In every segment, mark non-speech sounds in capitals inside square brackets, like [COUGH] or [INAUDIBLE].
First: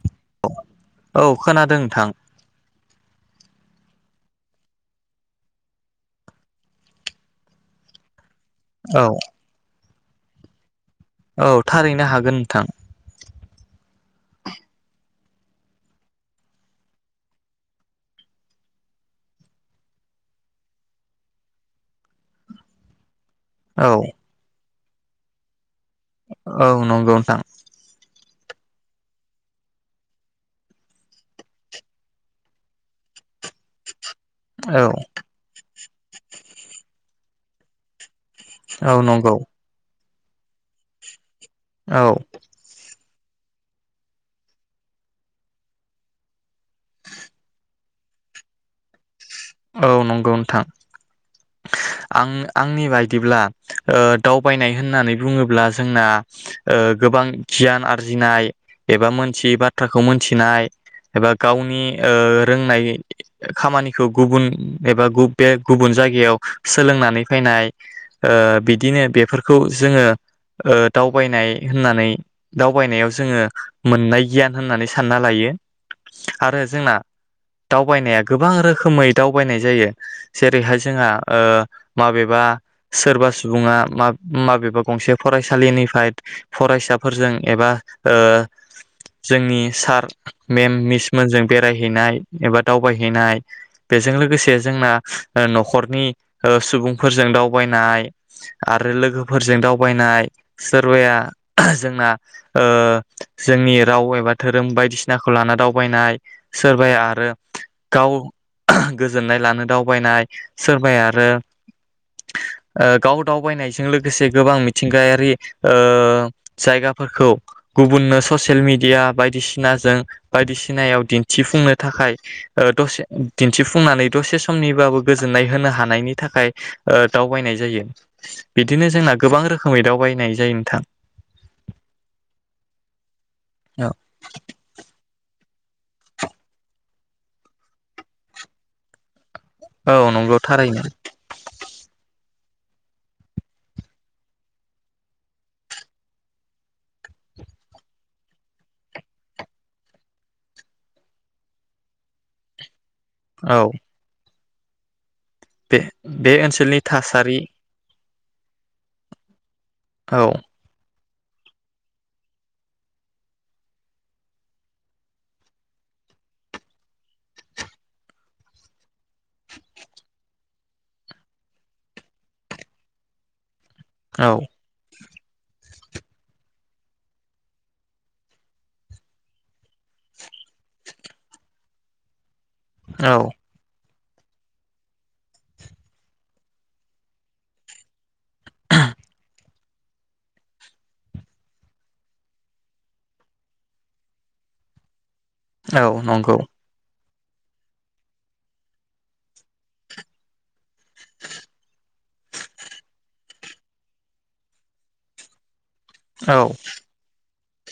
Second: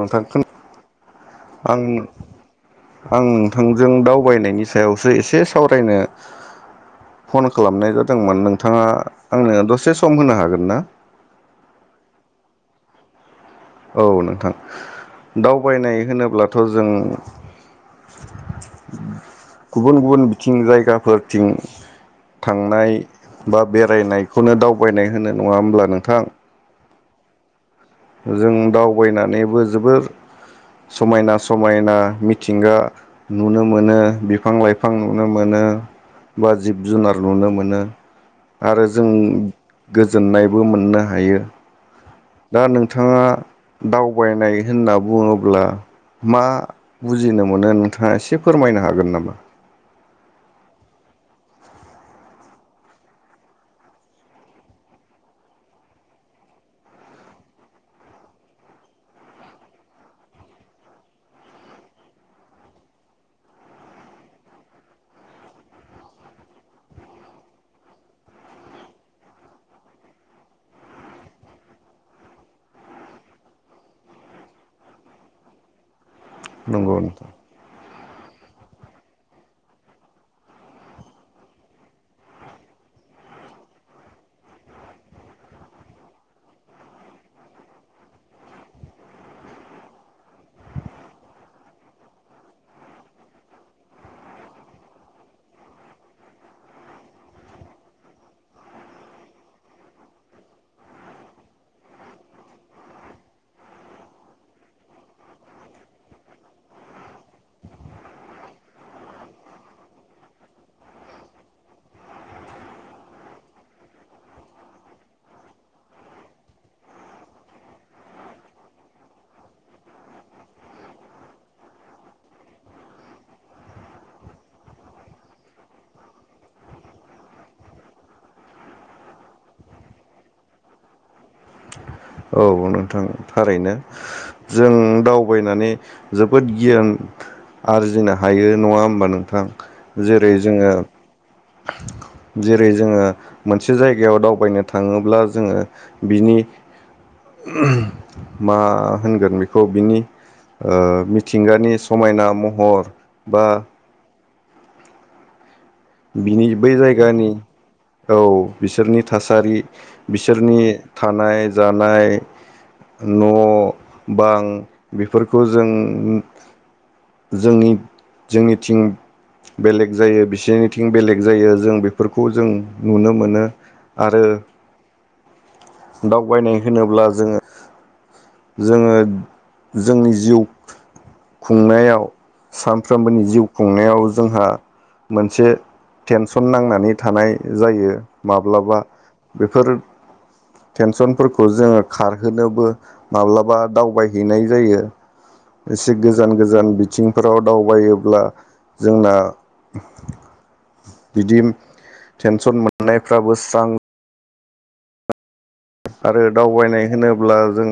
नोंथांखौ औ खोनादों आं नोंथां आं नोंथांजों दाउ फरायनायनि सायावसो एसे सावरायनो फन खालामनाय जादोंमोन नों नोंथाङा औ आंनो दसे सम होनो हागोन ना औ थारैनो हागोन नोंथां औ नोंथां दावबायनाय होनोब्लाथ जों गुबुन गुबुन बिथिं जायगाफोरथिं थांनाय बा औ बेरायनायखौनो दाव बायनाय होनो नङा होमब्ला नों औ नं गौ नोंथां जों दावबायनानैबो जोबोर समायना समायना मिथिंगा नुनो मोनो बिफां औ लाइफां नुनो मोनो बा जिब जुनार नुनो मोनो आरो औ जों नंगौ गोजोननायबो मोननो हायो। औ। दा नोंथाङा दावबायनाय होनना बुङोब्ला मा बुजिनो मोनो नोंथाङा एसे फोरमायनो हागोन नामा। औ नंगौ नोंथां आं आंनि बायदिब्ला ओ दावबायनाय होननानै बुङोब्ला जोंना ओ गोबां गियान आरजिनाय एबा मोनथियै बाथ्राखौ मोनथिनाय एबा गावनि ओ रोंनाय खामानिखौ गुबुन एबा गुबे गुबुन जायगायाव सोलोंनानै फैनाय ओ बिदिनो बेफोरखौ जोङो ओ दावबायनाय होननानै दावबायनायाव जोङो मोननाय गियान होननानै सानना लायो। आरो जोंना नंगौ नोंथां। दावबायनाया गोबां रोखो रोखोमै दावबायनाय जायो जेरैहाय जोंहा माबेबा सोरबा सुबुङा माबेबा गंसे फरायसालिनिफ्राय फरायसाफोरजों एबा ओ जोंनि सार मेम मिसमोनजों बेरायहैनाय एबा दावबायहैनाय बेजों लोगोसे जोंना न'खरनि सुबुंफोरजों दावबायनाय आरो लोगोफोरजों दावबायनाय सोरबाया जोंना जोंनि राव एबा धोरोम बायदिसिनाखौ लाना दावबायनाय सोरबाया आरो गाव गोजोननाय लानो दावबायनाय सोरबाया आरो गाव दावबायनायजों लोगोसे गोबां मिथिंगायारि ओ जायगाफोरखौ गुबुननो ससियेल मेडिया बायदिसिनाजों बायदिसिनायाव दिन्थिफुंनो थाखाय दसे दिन्थिफुंनानै दसे समनिबाबो गोजोननाय होनो हानायनि थाखाय दावबायनाय जायो बिदिनो जोंना गोबां रोखोमै दावबायनाय जायो नोंथां। औ नोंथां। थारैनो औ जों दाव बायनानै जोबोद गियान आरजिनो हायो नङा होमबा नोंथां। औ जेरै नंगौ जोङो थारैनो जेरै जोङो मोनसे जायगायाव दावबायनो थाङोब्ला जोङो बिनि मा होनगोन बेखौ बिनि ओ मिथिंगानि समायना महर बा औ बे बे बिनि बै ओनसोलनि जायगानि थासारि औ बिसोरनि थासारि औ बिसोरनि थानाय जानाय न' बां बेफोरखौ जों जोंनि जोंनिथिं बेलेग जायो बिसोरनिथिं बेलेग जायो जों बेफोरखौ जों नुनो मोनो। आरो। औ दावबायनाय होनोब्ला जोङो जोङो जोंनि जिउ खुंनायाव औ सानफ्रोमबोनि जिउ खुंनायाव जोंहा मोनसे टेनसन नांनानै थानाय जायो माब्लाबा बेफोर टेनसनफोरखौ जोङो खारहोनोबो माब्लाबा दावबायहैनाय जायो। औ एसे गोजान नंगौ गोजान बिथिं फोराव दावबायोब्ला जोंना बिदि टेनसन मोननायफ्राबो स्रां आरो औ दावबायनाय होनोब्ला जों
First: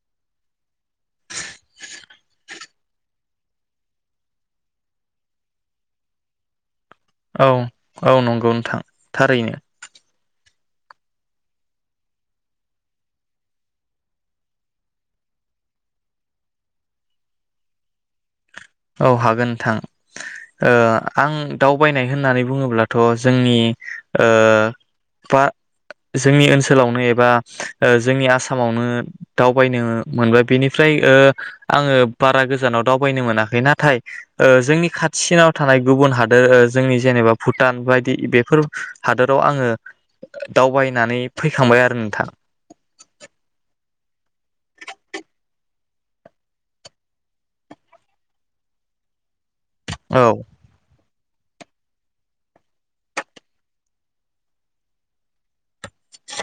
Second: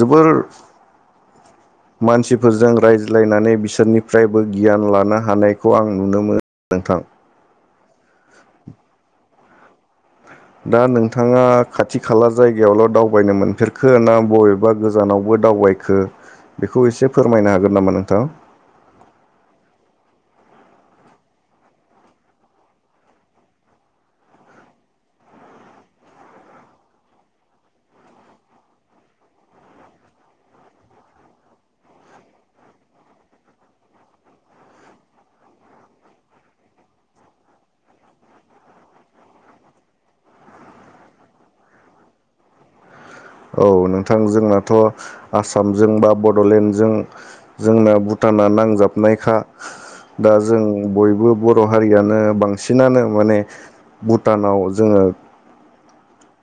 ज [UNINTELLIGIBLE] मानसिफोरजों रायज्लायनानै बिसोरनिफ्रायबो गियान लानो हानायखौ आं नुनो मोनो नोंथां औ औ नंगौ नोंथां थारैनो। दा नोंथाङा खाथि खाला जायगायावल' दावबायनो मोनफेरखो ना बबेबा गोजानावबो दावबायखो बेखौ एसे फोरमायनो हागोन नामा नोंथां। औ हागोन नोंथां ओ आं दावबायनाय होननानै बुङोब्लाथ' जोंनि ओ बा जोंनि ओनसोलावनो एबा जोंनि आसामावनो दावबायनो मोनबाय बेनिफ्राय आङो बारा गोजानाव दावबायनो मोनाखै नाथाय जोंनि खाथिनाव थानाय गुबुन हादोर जोंनि जेनेबा भुटान बायदि बेफोर हादोराव आङो दावबायनानै फैखांबाय आरो नोंथां। औ नोंथां जोंनाथ' आसामजों बा बड'लेण्डजों जोंना भुटाना नांजाबनायखा औ दा जों बयबो। बर' हारियानो बांसिनानो माने भुटानाव जोङो [INAUDIBLE]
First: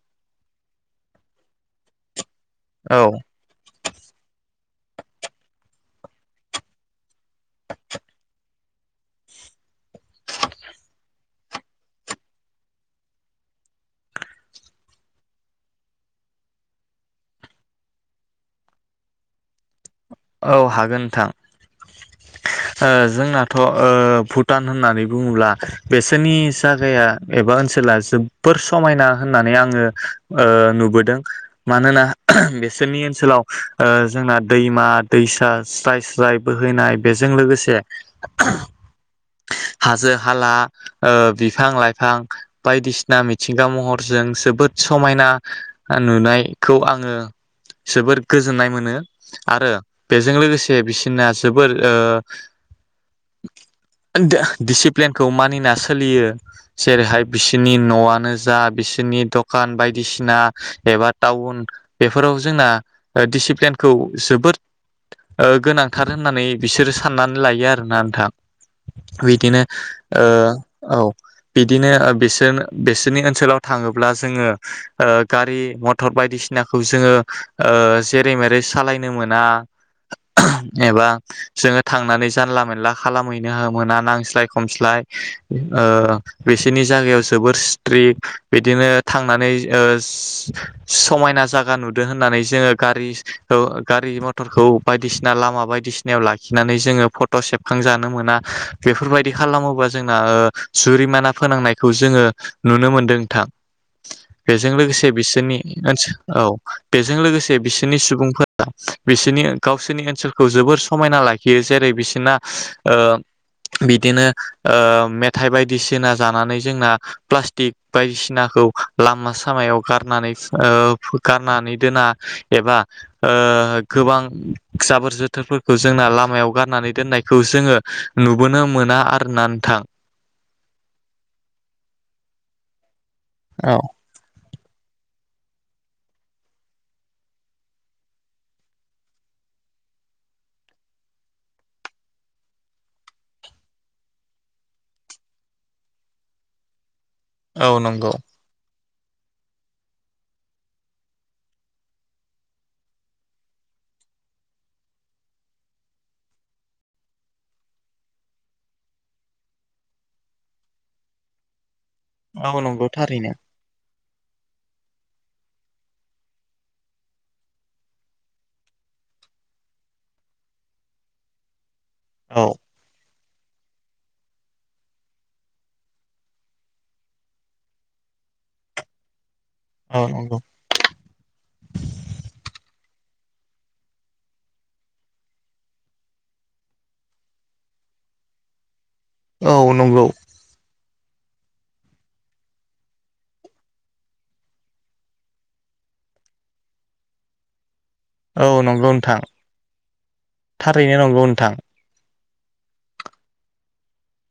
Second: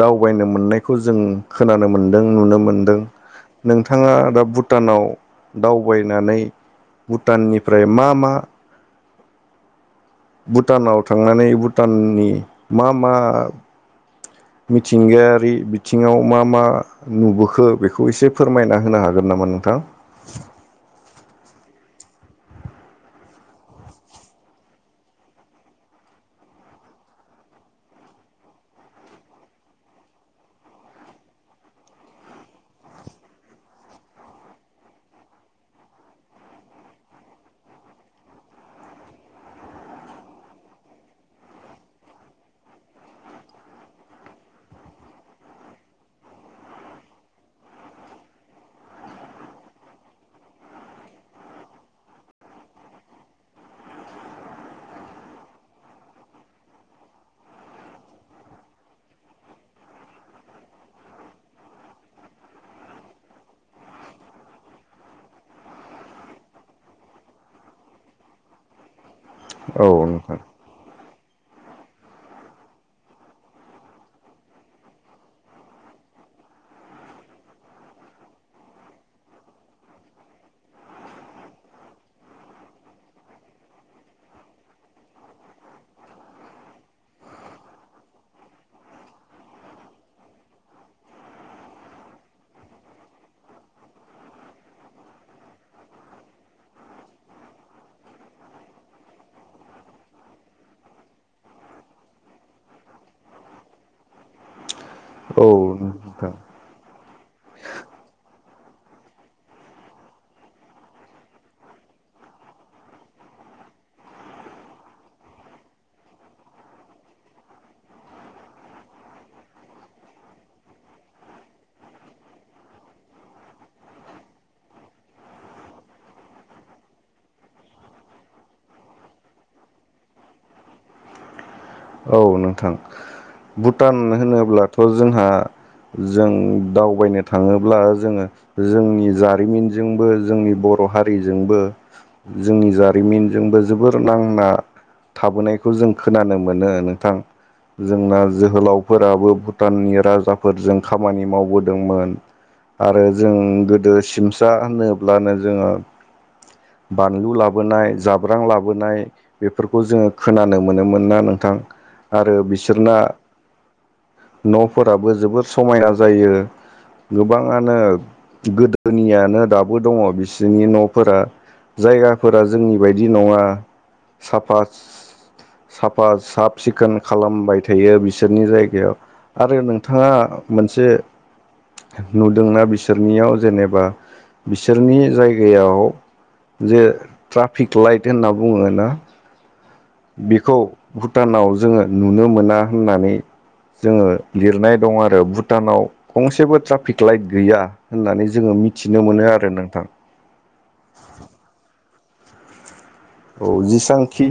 दावबायनो मोननायखौ जों खोनानो मोनदो दों नुनो मोनदों औ नों थाङा दा भुटानाव दावबायनानै भुटाननिफ्राय मा-मा। भुटानाव थांनानै भुटाननि मा-मा मिथिंगायारि बिथिङाव मा-मा नुबोखो बेखौ एसे फोरमायना होनो हागोन नामा नोंथां? औ हागोन नोंथां ओ जोंनाथ' ओ भुटान होननानै बुङोब्ला बेसोरनि जागाया एबा ओनसोला जोबबोर समायना होननानै आङो ओ नुबोदों मानोना बेसोरनि ओनसोलाव ओ जोंना दैमा दैसा स्राय-स्राय बोहैनाय बेजों लोगोसे हाजो हाला ओ बिफां-लाइफां बायदिसिना मिथिंगा महरजों जोबोद समायना नुनायखौ आङो जोबोद गोजोननाय मोनो आरो। बेजों लोगोसे बिसिनाना जोबोर ओ [UNINTELLIGIBLE] दिसिप्लेनखौ मानिना सोलियो जेरैहाय बिसोनि न'आनो जा बिसोनि दखान बायदिसिना एबा टाउन बेफोराव जोंना दिसिप्लेनखौ जोबोद ओ गोनांथार होननानै बिसोरो साननानै लायो आरोना नोंथां। बिदिनो औ ओ औ। बिदिनो ओ बिसोन बिसोरनि ओनसोलाव थाङोब्ला जोङो ओ गारि मटर बायदिसिनाखौ जोङो ओ जेरै मेरै सालायनो मोना। एबा जोङो थांनानै जानला मेनला खालामहैनो मोना नांस्लाय खमस्लाय ओ बिसोरनि जायगायाव जोबोर स्ट्रिक बिदिनो थांनानै ओ समायना जागा नुदों होननानै जोङो गारि ओ गारि मथ टरखौ बायदिसिना लामा बायदिसिनायाव लाखिनानै जोङो फट' सेबखांजानो मोना बेफोरबायदि खालामोबा जोंना ओ जुरिमाना फोनांनायखौ जोङो नुनो मोन्दों नोंथां बेजों लोगोसे औ बिसोनि ओनसो नोंथां औ बेजों लोगोसे बिसोनि सुबुंफोरा बिसोनि गावसोरनि ओनसोलखौ जोबोर समायना लाखियो जेरै- बिसोना ओ बिदिनो ओ मेथाइ बायदिसिना जानानै जोंना प्लास्टिक बायदिसनाखौ लामा सामायाव गारनानै ओ गारनानै दोना एबा ओ गोबां जाबोर जोथोरफोरखौ जोंना लामायाव गारनानै दोननायखौ जोङो नुबोनो मोना आरो ना नोंथां। औ नोंथां। औ भुटान होनोब्ला थ' जोंहा जों दावबायनो थाङोब्ला जोङो जोंनि जारिमिनजोंबो जोंनि बर' हारिजोंबो जोंनि जारिमिनजोंबो जोबोर नांना थाबोनायखौ जों खोनानो मोनो। नोंथां। औ नंगौ जोंना जोहोलाव फोराबो भुटाननि राजाफोरजों खामानि मावबोदोंमोन आरो जों गोदो सिमसा होनोब्लानो जोङो बानलु लाबोनाय जाब्रां लाबोनाय बेफोरखौ जोङो खोनानो मोनोमोन ना नोंथां? आरो औ नंगौ बिसोरना थारैनो न'फोराबो जबोर समायना जायो गोबाङानो गोदोनियानो दाबो दङ' बिसिनि न'फोरा। जायगाफोरा औ जोंनि बायदि नङा साफास साफा साफ सिखोन खालामबाय थायो बिसोरनि जायगायाव। आरो औ नोंथाङा नंगौ मोनसे नुदोंना बिसो सोरनियाव जेनेबा बिसोरनि जायगायाव जे ट्राफिक लाइट होनना बुङो ना औ नंगौ। बेखौ भुटानाव जोङो नुनो मोना होननानै जोङो लिरनाय दं आरो भुटानाव गंसेबो ट्राफिक लाइट गैया होननानै जोङो औ नंगौ मिथिनो नोंथां मोनो आरो नोंथां थारैनो नंगौ नोंथां। औ जेसांखि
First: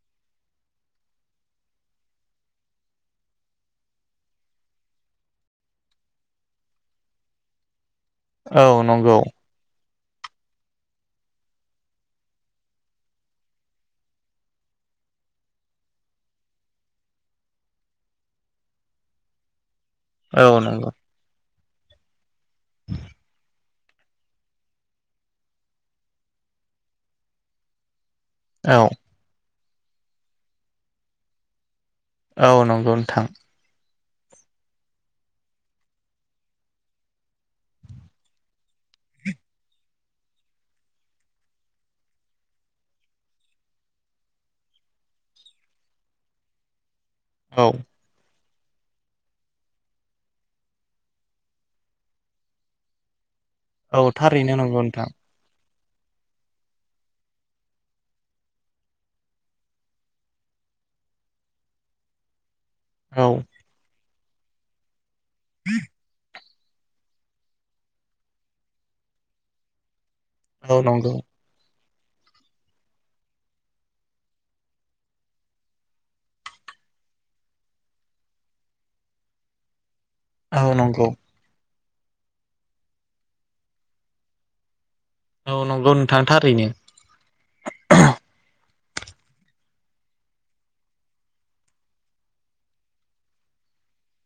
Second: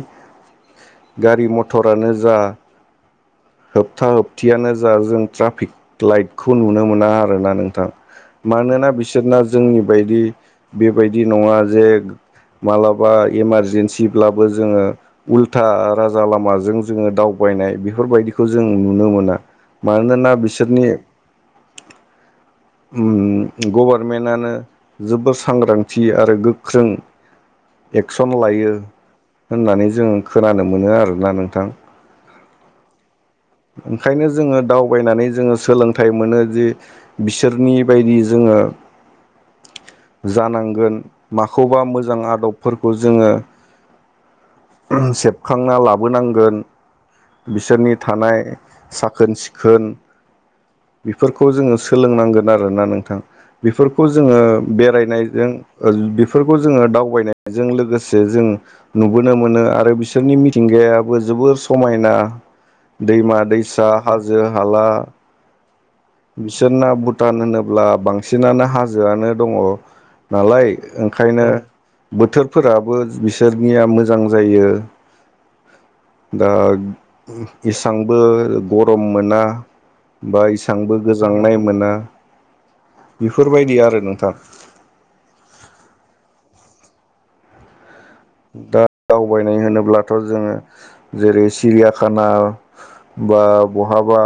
गारि मथरानो जा होबथा होबथियानो जा जों ट्राफिक लाइटखौ नुनो मोना आरोना नोंथां। औ मानोना नंगौ बिसोरना जोंनि बायदि बेबायदि नङा जे मालाबा इमारजेन्सिब्लाबो जोङो उल्था राजा लामाजों जोङो दावबायनाय बेफोरबायदि खौ जों नुनो मोना। मानोना औ बिसोरनि नंगौ गभारनमेनानो जोबोर सांग्रांथि आरो गोख्रों। एक्सन लायो। औ होननानै जों खोनानो मोनो आरोना नोंथां। औ नंगौ नोंथां। ओंखायनो जोङो दावबायनानै जोङो सोलोंथाइ मोनो जे बिसोरनि बायदि जोङो जानांगोन माखौबा मोजां आदबफोरखौ जोङो सेबखांना लाबोनांगोन। औ बिसोरनि थानाय साखोन-सिखोन बेफोरखौ जोङो सोलोंनांगोन आरोना नोंथां। औ बेफोरखौ जोङो थारैनो नंगौ नोंथां बेरायनायजों बेफोरखौ जोङो दावबायनायजों लोगोसे जों नुबोनो मोनो आरो बिसोरनि मिथिंगायाबो जोबोर समायना। औ दैमा-दैसा। हाजो-हाला। [INAUDIBLE] बिसोरना भुटान होनोब्ला बांसिनानो हाजोआनो दङ'। नालाय औ नंगौ ओंखायनो। बोथोरफोराबो बिसोरनिया मोजां जायो दा इसांबो गरम मोना। औ बे नंगौ गोजांनाय मोना। बेफोरबायदि आरो नोंथां। औ नंगौ नोंथां थारैनो। दा दावबायनाय होनोब्लाथ' जोङो जेरै सिरियाखाना बा बहाबा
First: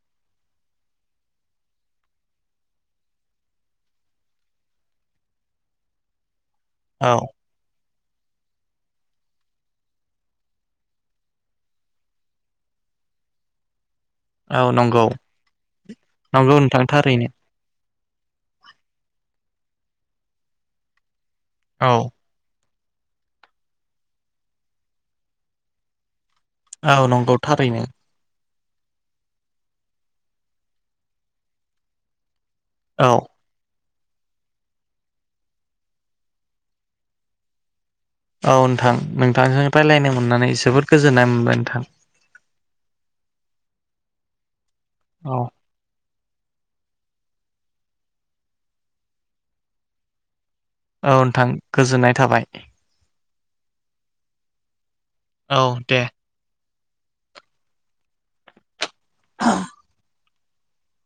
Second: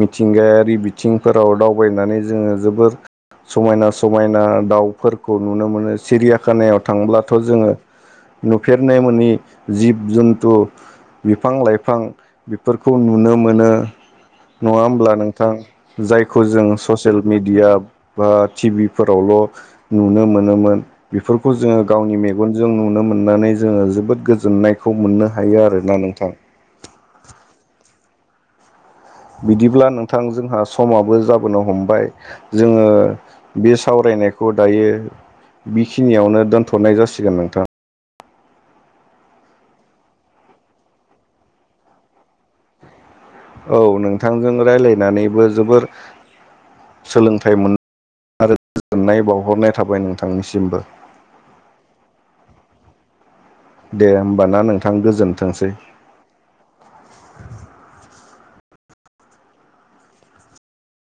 मिथिंगायारि बिथिंफोराव दावबायनानै जोङो जोबोर समायना-समायना दाउफोरखौ नुनो मोनो सिरियाखानाया औ थांब्लाथ' जोङो नुफेरनाय मोनि जिब-जुन्थु बिफां-लाइफां बेफोरखौ नुनो मोनो। औ नङा नंगौ होमब्ला नोंथां जायखौ नंगौ जों नोंथां ससियेल थारैनो मिडिया बा टि भिफोरावल' नुनो मोनोमोन बेफोर। खौ जोङो औ गावनि मेगन जों नुनो मोननानै जोङो जोबोद गोजोननायखौ मोननो हायो आरोना नोंथां। औ नंगौ थारैनो बिदिब्ला नोंथां जोंहा समाबो जाबोनो हमबाय। जोङो औ बेस सावरायनायखौ दायो बिखिनियावनो दोनथ'नाय जासिगोन नोंथां। औ नोंथां नोंथांजों रायलायनो मोननानै जोबोद गोजोननाय मोनबाय नोंथां। औ नोंथांजों औ रायलायनानैबो जोबोर सोलोंथाइ मोन आरो गोजोननाय बावहरनाय थाबाय नोंथांनिसिम । बो औ नोंथां गोजोननाय थाबाय दे होमबाना नोंथां औ गोजोनथोंसै। दे [INAUDIBLE]